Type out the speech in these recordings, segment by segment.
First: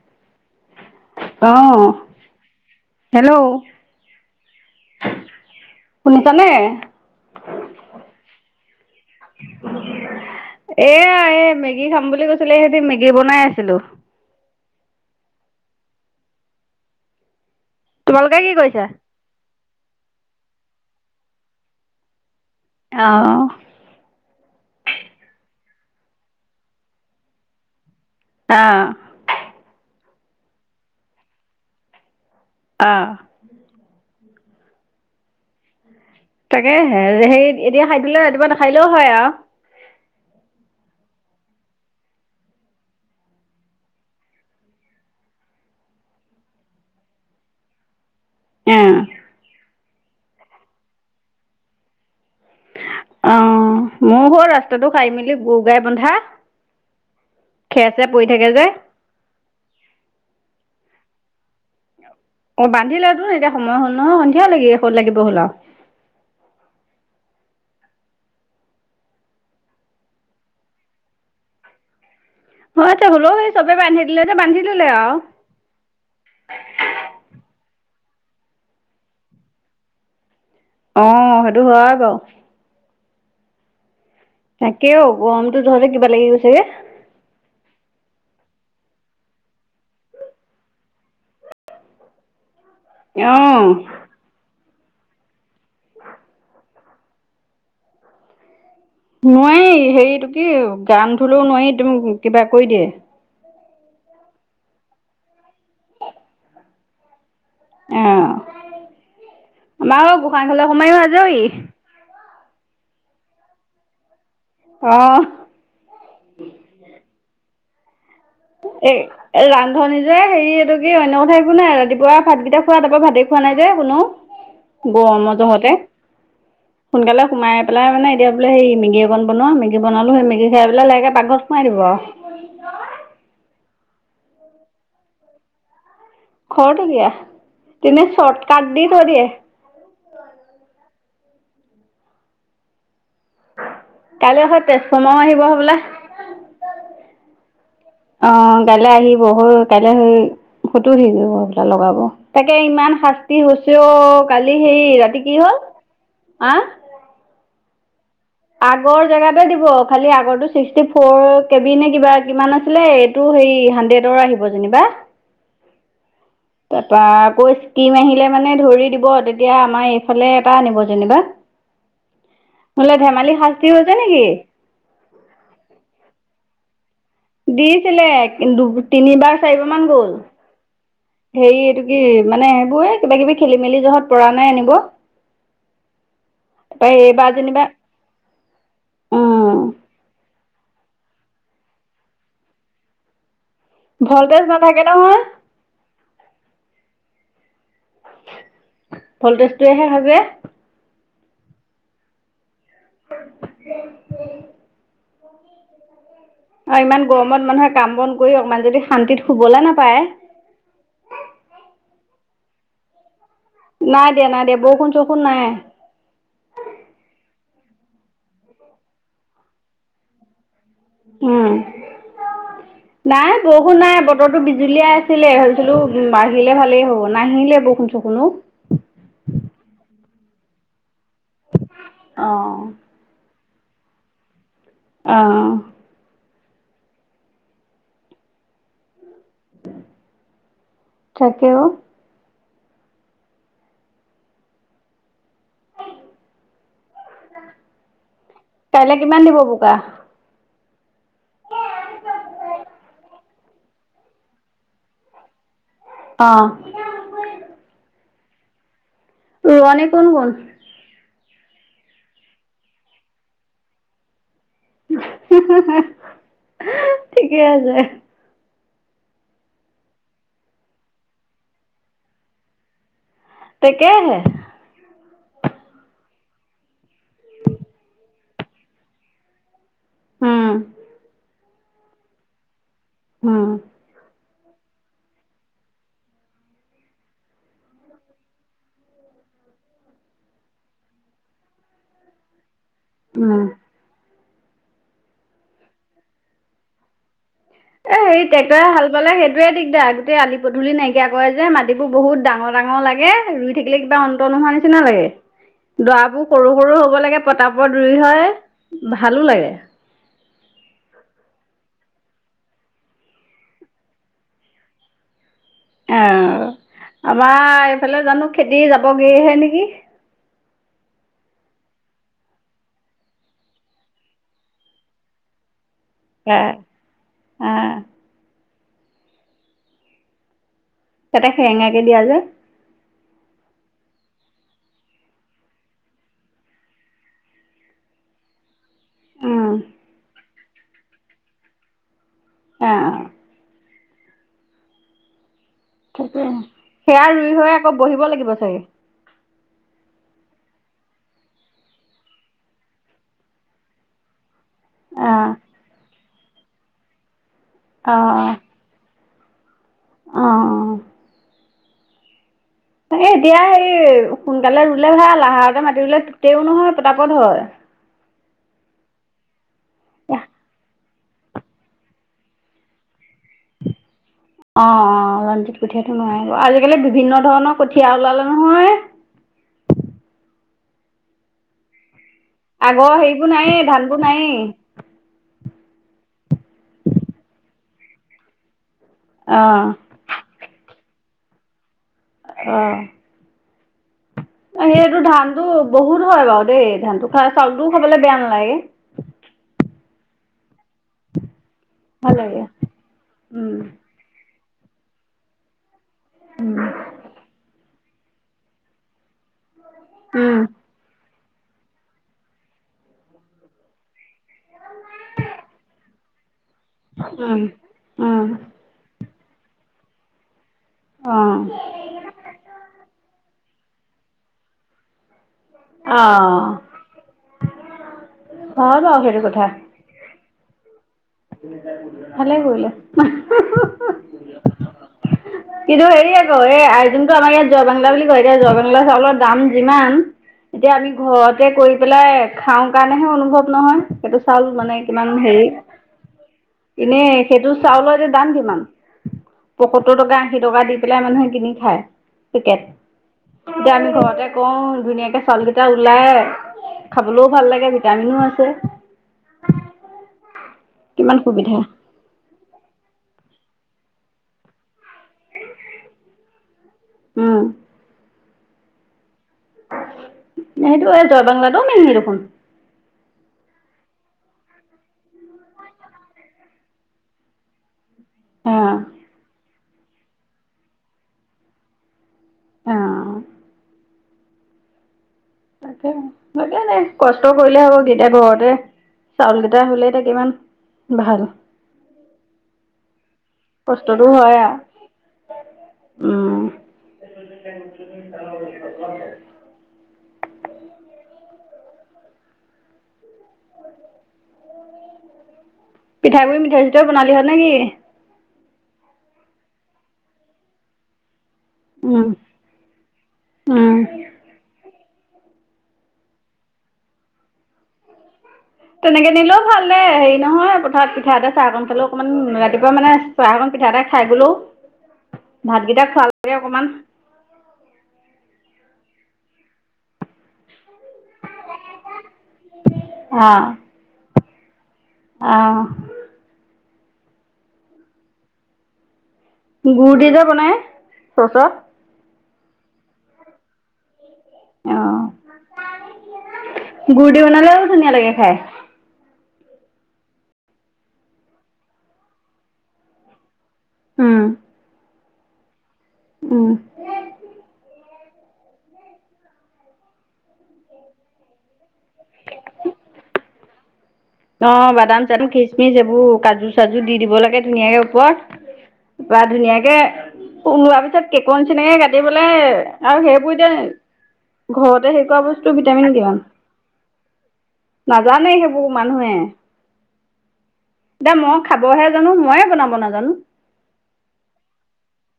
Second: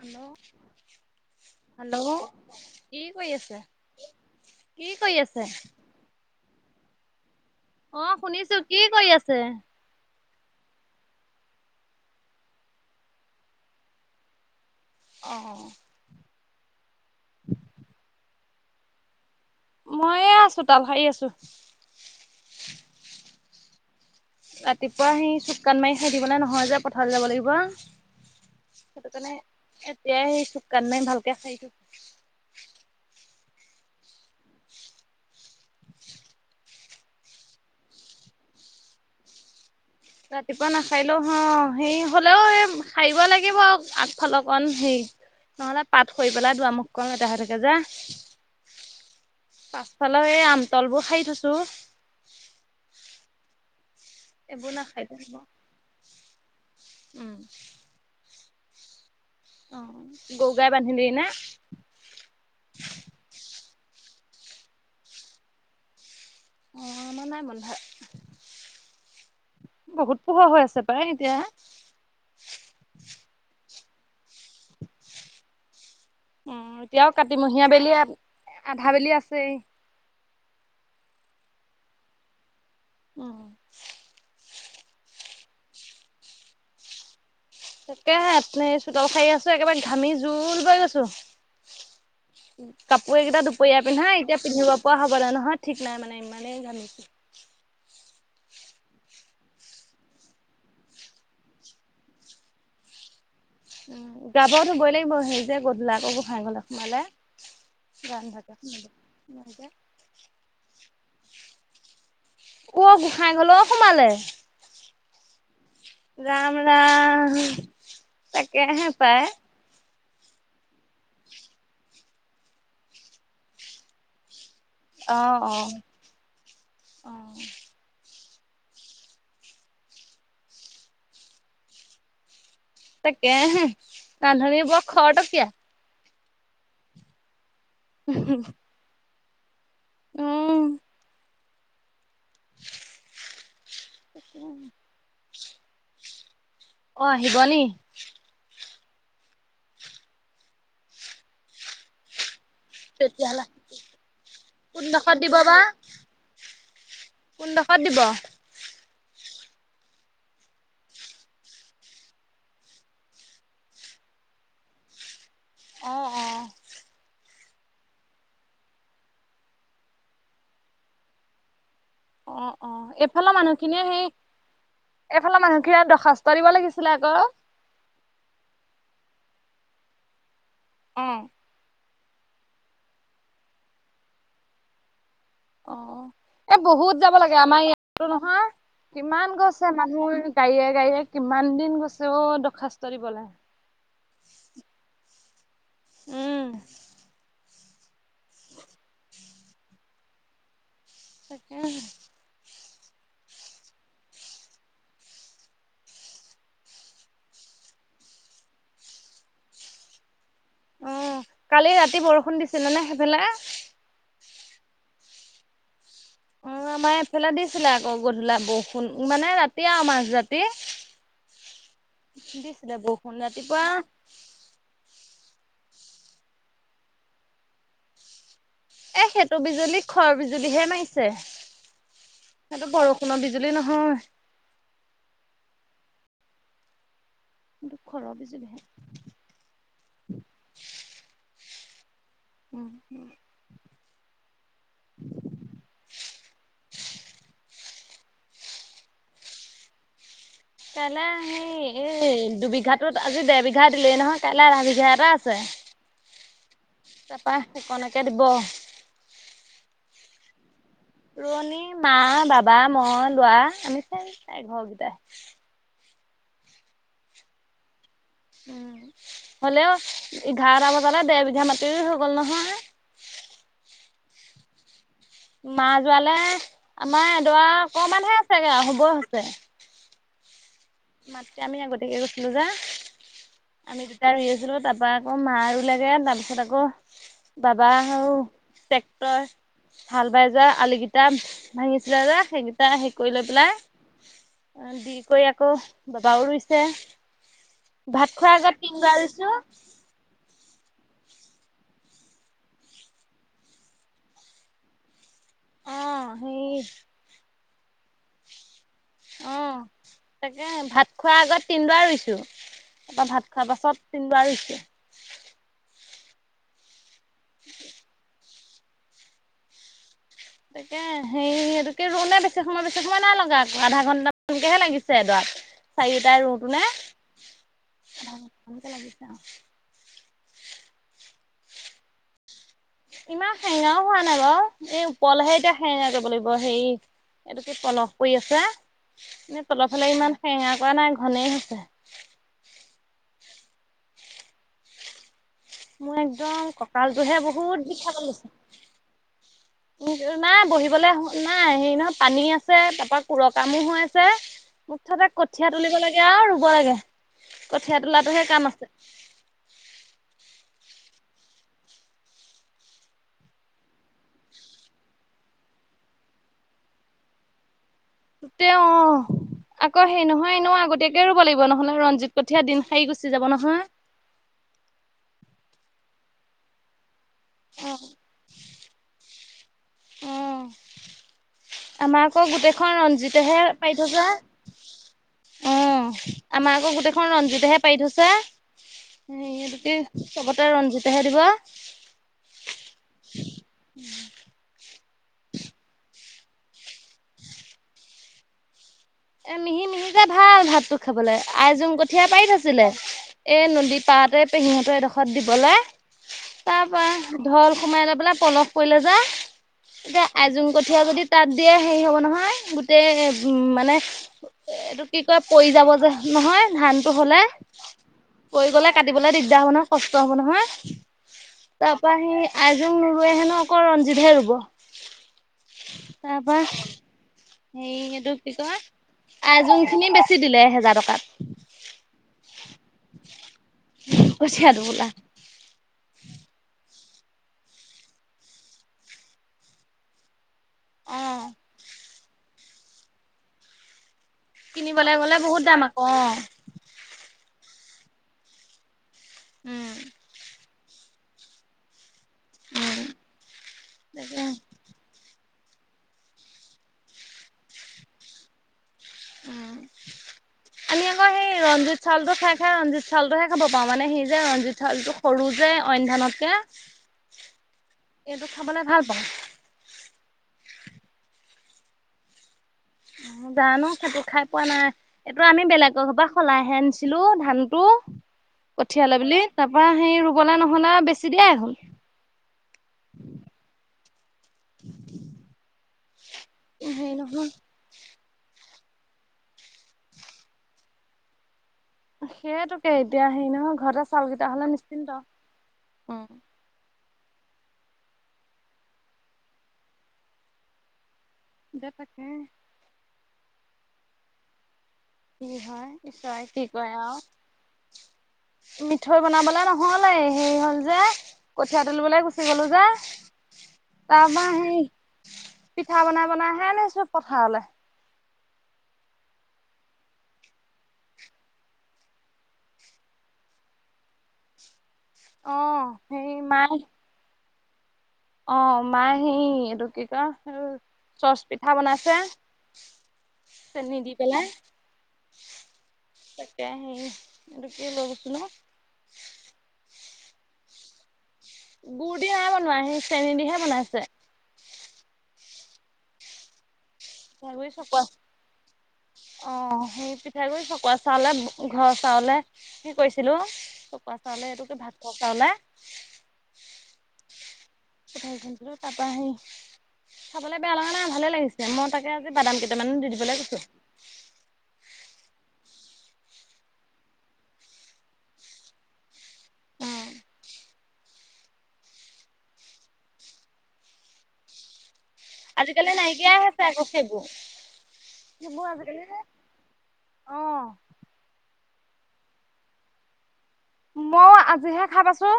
Hello অঁ hello কি কৰি হেল্ল' আছে। কি কৰি আছে? শুনিছানে অঁ শুনিছো, কি কৰি আছে? এয়া এই মেগী খাম বুলি কৈছিলে সেঁতি, মেগী বনাই আছিলো। অঁ। [unintelligible] কোনে কি কৈছা? মইয়ে এয়া চোতাল সাৰি আছো। অঁ ৰাতিপুৱা সি চুট কান মাৰি খাই দিব ন নহয় যে পথাৰলৈ যাব লাগিব। আহ। এয়াই সেই চু কান নাই ভালকে সাইছো। আহ। তাকে হেৰি এতিয়া সাই দিলে ৰাতিপুৱা নাসাৰিলেও হয় আৰু। ৰাতিপুৱা নাসাইলো হয় সেই হলেও এই সাৰিব লাগিব আৰু আগফাল অকণ সেই- নহলে পাত সৰি পেলাই দুৱাৰমুখ খন লেতেৰাহৈ থাকে যে। উম। পাছফালে এই আমতল বোৰ সাৰি থৈছো। অঁ। মোৰ হল এইবোৰ ৰাস্তাটো সাই নাসাৰিলে মেলি হ'ব। গ- গাই বন্ধা, উম খেৰ- চেৰ পৰি থাকে যে। অঁ গৰু গাই বান্ধিলি না? অঁ বান্ধিলেতো এতিয়া সময় হ'ল ন সন্ধিয়া লাগিত লাগিব হল আও। অঁ মই নাই বন্ধা। বহুত পোহৰ হৈ আছে পায় এতিয়া। মই হলেও সেই চবে বান্ধি দিলে যে বান্ধি দিলে আৰু উ এতিয়াও কাতিমহীয়া বেলি আধা বেলি আছেই। আহ সেইটো হয় বাৰু। উম। তাকেও গৰমতো যহতে কিবা লাগি গৈছেগে। তাকেহে চোতাল সাই আছো একেবাৰে ঘামি জোল বৈ গৈছো। কাপোৰ এইকেইটা দুপৰীয়া অঁ পিন্ধা এতিয়া পিন্ধিব- কোৱা হ'ব দে নহয় ঠিক নাই মানে ইমানেই ঘাঁমিছো। নোৱাৰি হেৰিটো কি গান ধলেও নোৱাৰি তুমি কিবা কৰি দিয়ে। উম যাবতো বই লাগিব হেৰি যে গধূল আকৌ গোঁসাই ঘৰত সোমালে। গা নোধোৱাকে আহ সোমাব নোৱাৰি যে আমাৰ গোঁসাই ঘৰলে সোমাই আজৰি। অ গোঁসাই ঘৰলো সোমালে, অ ৰাম ৰাম। উম। এ এ ৰান্ধনীৰ- এ হেৰি এইটো কি অন্য কথাই একো নাই ৰাতিপুৱা ভাতকেইটা খোৱা তাৰপা ভাতে খোৱা নাই যে কোনো। অ গৰমৰ অ জহতে, অ সোনকালে সোমাই পেলাই মানে- এতিয়া বোলে সেই মেগী অকন বনোৱা, মেগী বনালো সেই মেগী খাই পেলাই লাহেকে পাকঘৰ সোমাই দিব আৰু। তাকেহে ৰান্ধনী বৰ খটকীয়া। খটকীয়া তেনে শৰ্ট কাট দি থৈদিয়ে। উম। কালি আকৌ তেজফমাও আহিব হবলা? অ আহিব নি। অ কাইলৈ আহিব হৈ কাইলৈ স ফটো উঠি লগাব। তাকে ইমান শাস্তি তেতিয়াহ'লে হৈছে অ, কালি হে কোনডোখৰত ৰাতি কি দিব হল? আহ। কোনডোখত দিব? আগৰ জেগাতে দিব, খালি আগৰটো ছিক্সটি ফ'ৰ কেবি নে কিবা কিমান আছিলে এইটো হেৰি- হান্ড্ৰেডৰ আহিব যেনিবা, অ অ তাৰ পা কৈছে- তিম আহিলে মানে ধৰি দিব তেতিয়া আমাৰ এইফালে এটা আনিব যেনিবা। অ অ বোলে ধেমালি এফালৰ শাস্তি মানুহখিনিয়ে হৈছে সেই নেকি? এফালৰ মানুহখিনি দৰ্খাস্ত দিব লাগিছিল। লে ক দিছিলে কিন্তু তিনিবাৰ চাৰিবাৰ মান গ'ল অ হেৰি এইটো কি মানে এইবোৰ এই কিবা কিবি খেলি মেলি জহত পৰা নাই আনিব অ এ তাপা বহুত যাব এইবাৰ লাগে আমাৰ যেনিবা ইয়াতো নহয় কিমান উম গৈছে মানুহ গাইয়ে গাইয়ে কিমান দিন গৈছে অ দৰ্খাস্ত দিবলে। ভলটেজ নাথাকে নহয়। উম ভল্টেজটোৱেহে সাজে। তাকে। [unintelligible] আৰু ইমান গৰমত মানুহে কাম বন কৰি অকমান যদি শান্তিত শুবলে নাপায় অ কালি ৰাতি বৰষুণ দিছিলে নে সেইফালে? নাই দিয়া নাই দিয়া বৰষুণ চৰষোণ নাই। অ আমাৰ এইফালে দিছিলে আকৌ গধূলা বৰষুণ মানে ৰাতি আও মাজ ৰাতি। উম দিছিলে বৰষুণ নাই বৰষুণ ৰাতিপুৱা নাই বতৰটো বিজুলিয়াই ছিলে ভাবিছিলো আহিলে ভালেই হ'ব নাহিলে বৰষুণ চৰক্ষুন অ। এ সেইটো বিজুলী খৰ বিজুলীহে মাৰিছে, অ সেইটো বৰষুণৰ বিজু লি নহয় [inaudible] অহ দুখৰ অভিযোগহে। তাকে অ। উম উম [inaudible] কাইলে কিমান দিব বোকা? কাইলৈ আহি এই দুবিঘাটোত আজি দে বিঘা দিলে নহয় কাইলে আধা বিঘা এটা আছে। অ তাপা সেইকনকে দিব। ৰোৱনী কোন কোন ৰোৱণী মা বাবা মই লৰা আমি চাই ঘৰকেইটাই হা ঠিকে আছে। উম হ'লেও এঘাৰটা বজালে দেৰবিঘা মাতি হৈ গ'ল নহয়। তাকেহে মা যোৱালে আমাৰ এডৰা অকমানহে আছেগে হব হৈছে। উম মাটিলে আমি আগতীয়াকে গৈছিলো যে উম, আমি দুটাই ৰুই আছিলো তাত তাপা আকৌ মা ৰুলেগে তাৰপিছত আকৌ বাবা আৰু টেক্টৰ হাল বাই যোৱা আলি কিটা ভাঙিছিলে যে সেই কেইটা হেই কৰি লৈ উম। পেলাই দি কৰি আকৌ বাবাও ৰুইছে এ ভাত হেই খোৱাৰ আগত ট্ৰেক্টৰে হাল তিনবাৰ বালে ৰুইছো সেইটোয়ে দিগদাৰ গোটেই আলি পতি তুলি নাইকিয়া কৰে যে মাটিবোৰ বহুত ডাঙৰ ডাঙৰ লাগে ৰুই থাকিলে কিবা অন্তৰ নোহোৱা নিচিনা লাগে। অ দৱাবোৰ সৰু সেই সৰু হ'ব লাগে পতাপত ৰুই হয়। ভালো অ লাগে। তাকে ভাত খোৱাৰ আগত তিনদোৱা ৰুই তাপা ভাত খোৱা পাছত তিনদোৱা ৰুই অহ আমাৰ এইফালে জানো খেতি যাবগৈহে নেকি তে সেই সেটোকে ৰোওতে বেছি সময় বেছি সময় নালগা আধা ঘণ্টামানকেহে লাগিছে এদৰাত। চাৰিওটাই ৰুই অ', পিনে অ', তাতে সেৰেঙাকে দিয়া যে ইমান সেঙাও হোৱা নাই বাও এই ওপৰলেহে এতিয়া সেঙা কৰিব লাগিব হেই এইটো কি পলস পৰি আছে। এ উম, তলৰ ফালে ইমান সেঙা কৰা নাই ঘনেই হৈছে। অঁ অ [inaudible] মই তাকে একদম সেয়া কঁকালটোহে ৰুই হৈ বহুত আকৌ বিষাব বহিব লৈছে। লাগিব চাগে উ নাই বহিবলৈ নাই হেৰি নহয় পানী আছে তাৰ পৰা কুৰ কামো হৈ আছে। মুঠাতে অ', কঠীয়া তুলিব লাগে আও ৰুব লাগে। কঠীয়া তোলাটোহে অ', কাম আছে। অ', অ'। এই এতিয়া হে সোনকালে ৰুলে ভাল আহাৰতে মাতি ৰুলে তেও নহয় পতাপত হয়। তে অ আকৌ সেই অ', নহয় নো আগতে তেওঁ ৰুব লাগিব নহলে ৰঞ্জিত কঠীয়া দিন হাৰি গছে অ অ ৰঞ্জিত কঠিয়াতটো নোৱাৰাই আজিকালি বিভিন্ন ধৰণৰ অ কঠিয়া অ ওলালে নহয় আমাৰ আকৌ গোটেইখন আগৰ হেৰিবোৰ ৰঞ্জিতেহে নায়েই পাই ধানবোৰ থৈছে। নায়েই অ আমাৰ আকৌ গোটেইখন ৰঞ্জিতেহে পাৰি থৈছে। সটো অ', কি চবতে ৰঞ্জিতেহে দিব। অ সেই এইটো ধানতো বহুত হয় বাৰু দেই ধানতো খাই চাউলটোও খাবলৈ বেয়া নালাগে। এ মিহি মিহিকে ভাল ভাতটো খাবলৈ আইজোং কঠীয়া ভাল পাৰি লাগে। থৈছিলে এই উম, নদী পাৰতে। পেহিহঁতৰ এডোখৰত দিবলৈ তাৰ পৰা ঢল সোমাই অলপ পলস কৰিলে যে তেতিয়া উম, আইযোং কঠিয়া যদি। তাত দিয়ে হেৰি হ'ব নহয় গোটেই মানে এ এইটো কি কয় পৰি যাব যে নহয় ধানতটো হলে উম, উম, পৰি গলে কাটিবলে দিগ দি হব নহয় কষ্ট হ'ব নহয় অ', তাৰ পৰা সেই আইজোং নোৰুৱে হেনো ক ৰঞ্জিতহে ৰুব তাৰ পৰা। অ', হে এইটো কি কয় হয় বাৰু সেইটো কথা আজিৰ খিনি বেছি দিলে এহেজাৰ টকাত। ভালে কৰিলে কঠীয়া টোপোলা। [unintelligible] কিন্তু হেৰি আকৌ এই যোনতটো আমাৰ ইয়াত জোৱাবাংলা বুলি কয় এতিয়া জোৱাবাংলা চাউলৰ দাম যিমান এতিয়া আমি অঁ ঘৰতে কৰি পেলাই খাওঁ কাৰণেহে অনুভৱ নহয়। এইটো চাউল মানে কিনিবলে কিমান গ'লে বহুত হেৰি দাম আকৌ অঁ। এনেই সেইটো চাউলৰ এতিয়া দাম কিমান? উম। পয়সত্তৰ টকা দি পেলাই মানুহে কিনি খাই পেকেট। এতিয়া আমি তাকে ঘৰতে কৰো ধুনীয়াকে চাউলকেইটা ওলাই খাবলেও ভাল লাগে ভিটামিনো আছে। উ আমি আকৌ কিমান সেই সুবিধা ৰঞ্জিত চাউলতটো খাই খাই ৰঞ্জিত চাউল চালটোহে খাব পাওঁ মানে সি যে ৰঞ্জিত চউলটো। সৰু যে অইন ধানতকে। উম, টো খাবলে ভাল পাওঁ। সেইটো এই জয়বাংলাটোও মিহি দেখোন [inaudible] জানো সেইটো খাই পোৱা নাই এইটো আমি বেলেগৰ পৰা সলাইহে আনিছিলো ধানটো। কঠিয়ালে অঁ বুলি, তাৰপৰা সেই ৰুবলে নহ'লে বেছি দিয়াই হল। আহ। [inaudible] তাকে তাকে এনে হেৰি কষ্ট নহয় কৰিলে হ'ব কি এতিয়া ঘৰতে চাউলকেইটা হ'লে এতিয়া কি ইমান ভাল সেইয়েতোকে এতিয়া হেৰি নহয় ঘৰতে কষ্টটো চাউল কেইটা হয় হলে আৰু নিশ্চিন্ত উম। [inaudible] দে তাকে। উ হয়। পিঠাই ঈশ্বৰে গুড়ী কি মিঠাই কৰে চিঠাইও বনালি আৰু হ নেকি? মিঠৈ বনাবলে নহলে সেই হ'ল যে কঠীয়া তুলিবলৈ উম গুচি গলো যে উম তাৰপৰা সে পিঠা বনাই বনাই হে আনিচো পথাৰলে। তেনেকে নিলেও ভাল দে হেৰি নহয় পথাঅত পিঠা এটা চাহকণ পালেও অকমান ৰাতিপুৱা মানে চাহ অকণ পিঠা এটা খাই গলেও অ' ভাতকেইটাক খোৱা সেই লৈকে মায়ে অকমান অ মায়ে এটো কি কয়? চচ পিঠা বনাইছে অ' চেনি দি পেলাই। অ' তাকে সেই এইটো কি লৈ গৈচিলোঁ গু়ৰ দি যে বনাই চচত গুৰ দি নাই বনোৱা সেই চেনী দিহে বনাইছে। অ গুুৰ দি পিঠাগুৰি বনালেও চকোৱা ধুনীয়া লাগে খাই। অ সেই পিঠাগুৰি চকুৱা চাউলে ঘৰৰ চাউলে কি কৰিছিলো চকাৱা উম চাউলক এইটো কি ভাত খোৱা চাউলে। উম। পঠা খোনিছিলোঁ তাৰপা সেই খাবলে বেয়া লগা নাই ভালে লাগিছে মই তাকে তে আজি বাদাম কেইটামান দি দিবলৈ কৈছো। অ বাদাম চাদাম খিচমিচ এইবোৰ কাজু চাজু দি দিব লাগে ধুনীয়াকে ওপৰত। পৰা ধুনীয়াকে উম ওলোৱা পিছত কেকৰ নিচিনাকে কাটিবলে আৰু সেইবোৰ এতিয়া ঘৰতে সেই এনেকোৱা বস্তু আজিকালি ভিটামিন নাইকিয়াই কিমান হৈছে আকৌ সেইবোৰ নাজানে সেইবোৰ মানুহে। অ দা মই খাবহে জানো মইয়ে বনাব নাজানো। মও আজিহে খাই পাইছো।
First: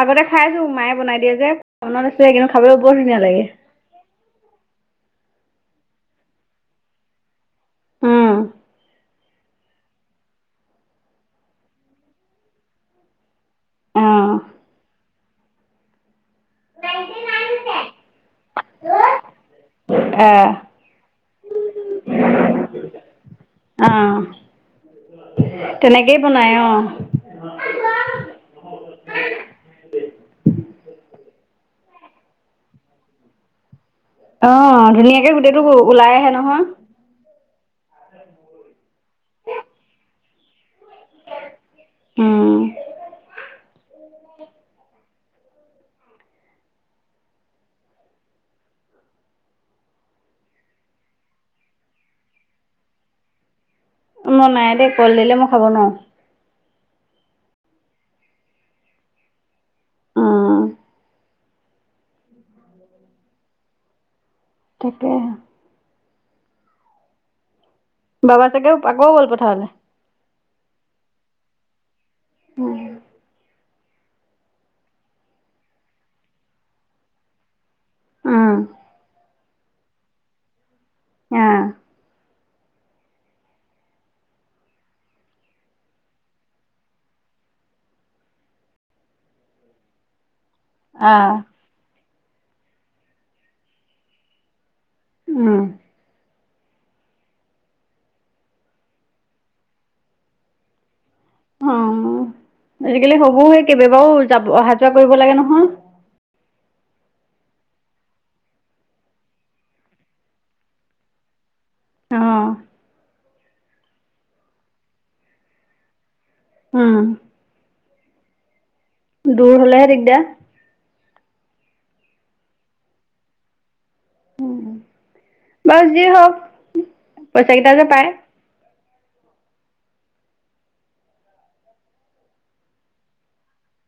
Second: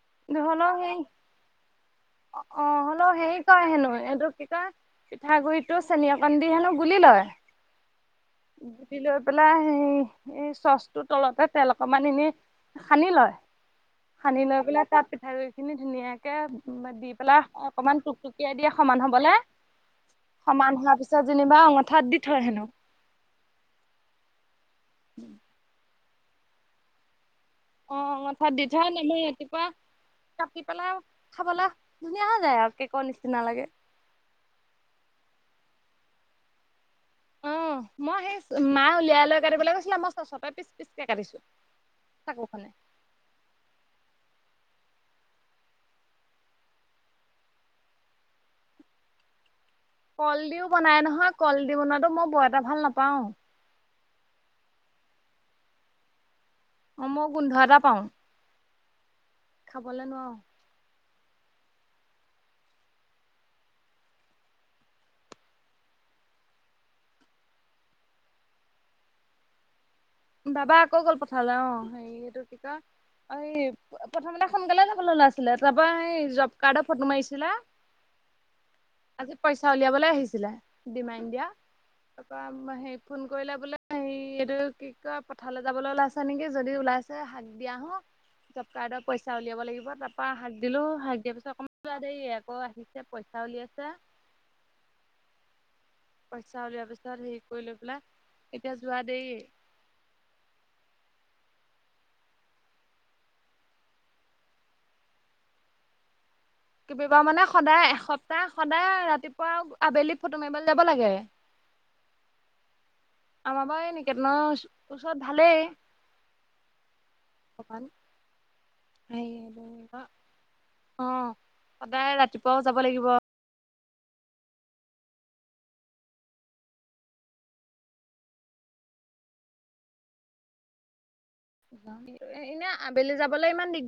আগতে খাইছো হ'লেও মায়ে সেই বনাই দিয়ে যে, মনত আছে কিন্তু অ খাবলৈও বৰ ধুনীয়া লাগে। পিঠাগুৰিতটো চেনি অকন দি হেনো গুলি লয়, উম, গুলি লৈ পেলাই সেই এই চচটোৰ তলতে তেল অকমান এনে সানি লয় অ', সানি লৈ পেলা তাত পিঠা গুৰি খিনি ধুনীয়াকে তে দি পেলাই অকনমান টুকটুকিয়াই দিয়ে সমান হবলে। আহ, সমান হোৱাৰ পিছত যেনিবা অঙঠাত দি থৈ হেনো। অহ তেনেকেই বনাই অ। অ অঙঠাত দি থও মানে ৰাতিপুৱা পেলাই খাবলৈ ধুনীয়া হৈ যায় আৰু কেকৰ নিচিনা লাগে। অ ধুনীয়াকে গোটেইটো ওলাই আহে নহয়। অ মই সেই মাই উলিয়াই লৈ কাটিবলৈ কৈছিলে মই চচতে পিছ পিছ কাটিছো উম। চাকুখনে কল দিও বনাই নহয় কল দি বনোৱাটো মই বৰ এটা ভাল নাপাও। মোৰ নাই দে কল দিলে মই খাব নোৱাৰো। অ মই গোন্ধ এটা পাও। খাবলৈ নুৱাও। উম, তাকেহে। বাবা চাগেও আকৌ গ'ল পথাৰলে। বাবা আকৌ গল পথাঅলে অ হেৰি এইটো কি কয় প্ৰথমতে সোনকালে যাবলৈ ওলাইছিলে তাৰপা সেই জব কাৰ্ডৰ ফটো মাৰিছিলে আহ আজি পইচা উলিয়াবলৈ আহিছিলে ডিমাইণ্ড দিয়া। তাৰপৰা হে ফোন কৰিলে বোলে হে এইটো কি কয় পথাললৈ যাবলৈ ওলাইছে নেকি যদি ওলাইছে হাক দি আহো। জবকাৰ্ডৰ পইচা উলিয়াব লাগিব তাৰপা শাক দিলো অ হাক দিয়া পিছত অকণমান যোৱা দেই আকৌ আহিছে পইচা উলিয়াইছে। উম। পইচা উলিয়া পিছত হেৰি কৰি লৈ পেলাই এতিয়া যোৱা দেই। অ। আজিকালি হব সেই কেইবাবাৰও যাব অহা যোৱা কৰিব লাগে নহয়। কিবা মানে সদায় এসপ্তাহ সদায় ৰাতিপুৱা আবেলি ফটো মাৰিবলৈ যাব লাগে অ। [unintelligible] আমাৰ বাৰু এই নিকেতনৰ ওচৰত ভালেই। উম ভৱান। [unintelligible] দূৰ হলে দিগদা। অ সদায় ৰাতিপুৱাও যাব লাগিব। বাউ যি হওক পইচা কেইটা যে পায়। এনে আবেলি যাবলৈ ইমান দিগদাৰ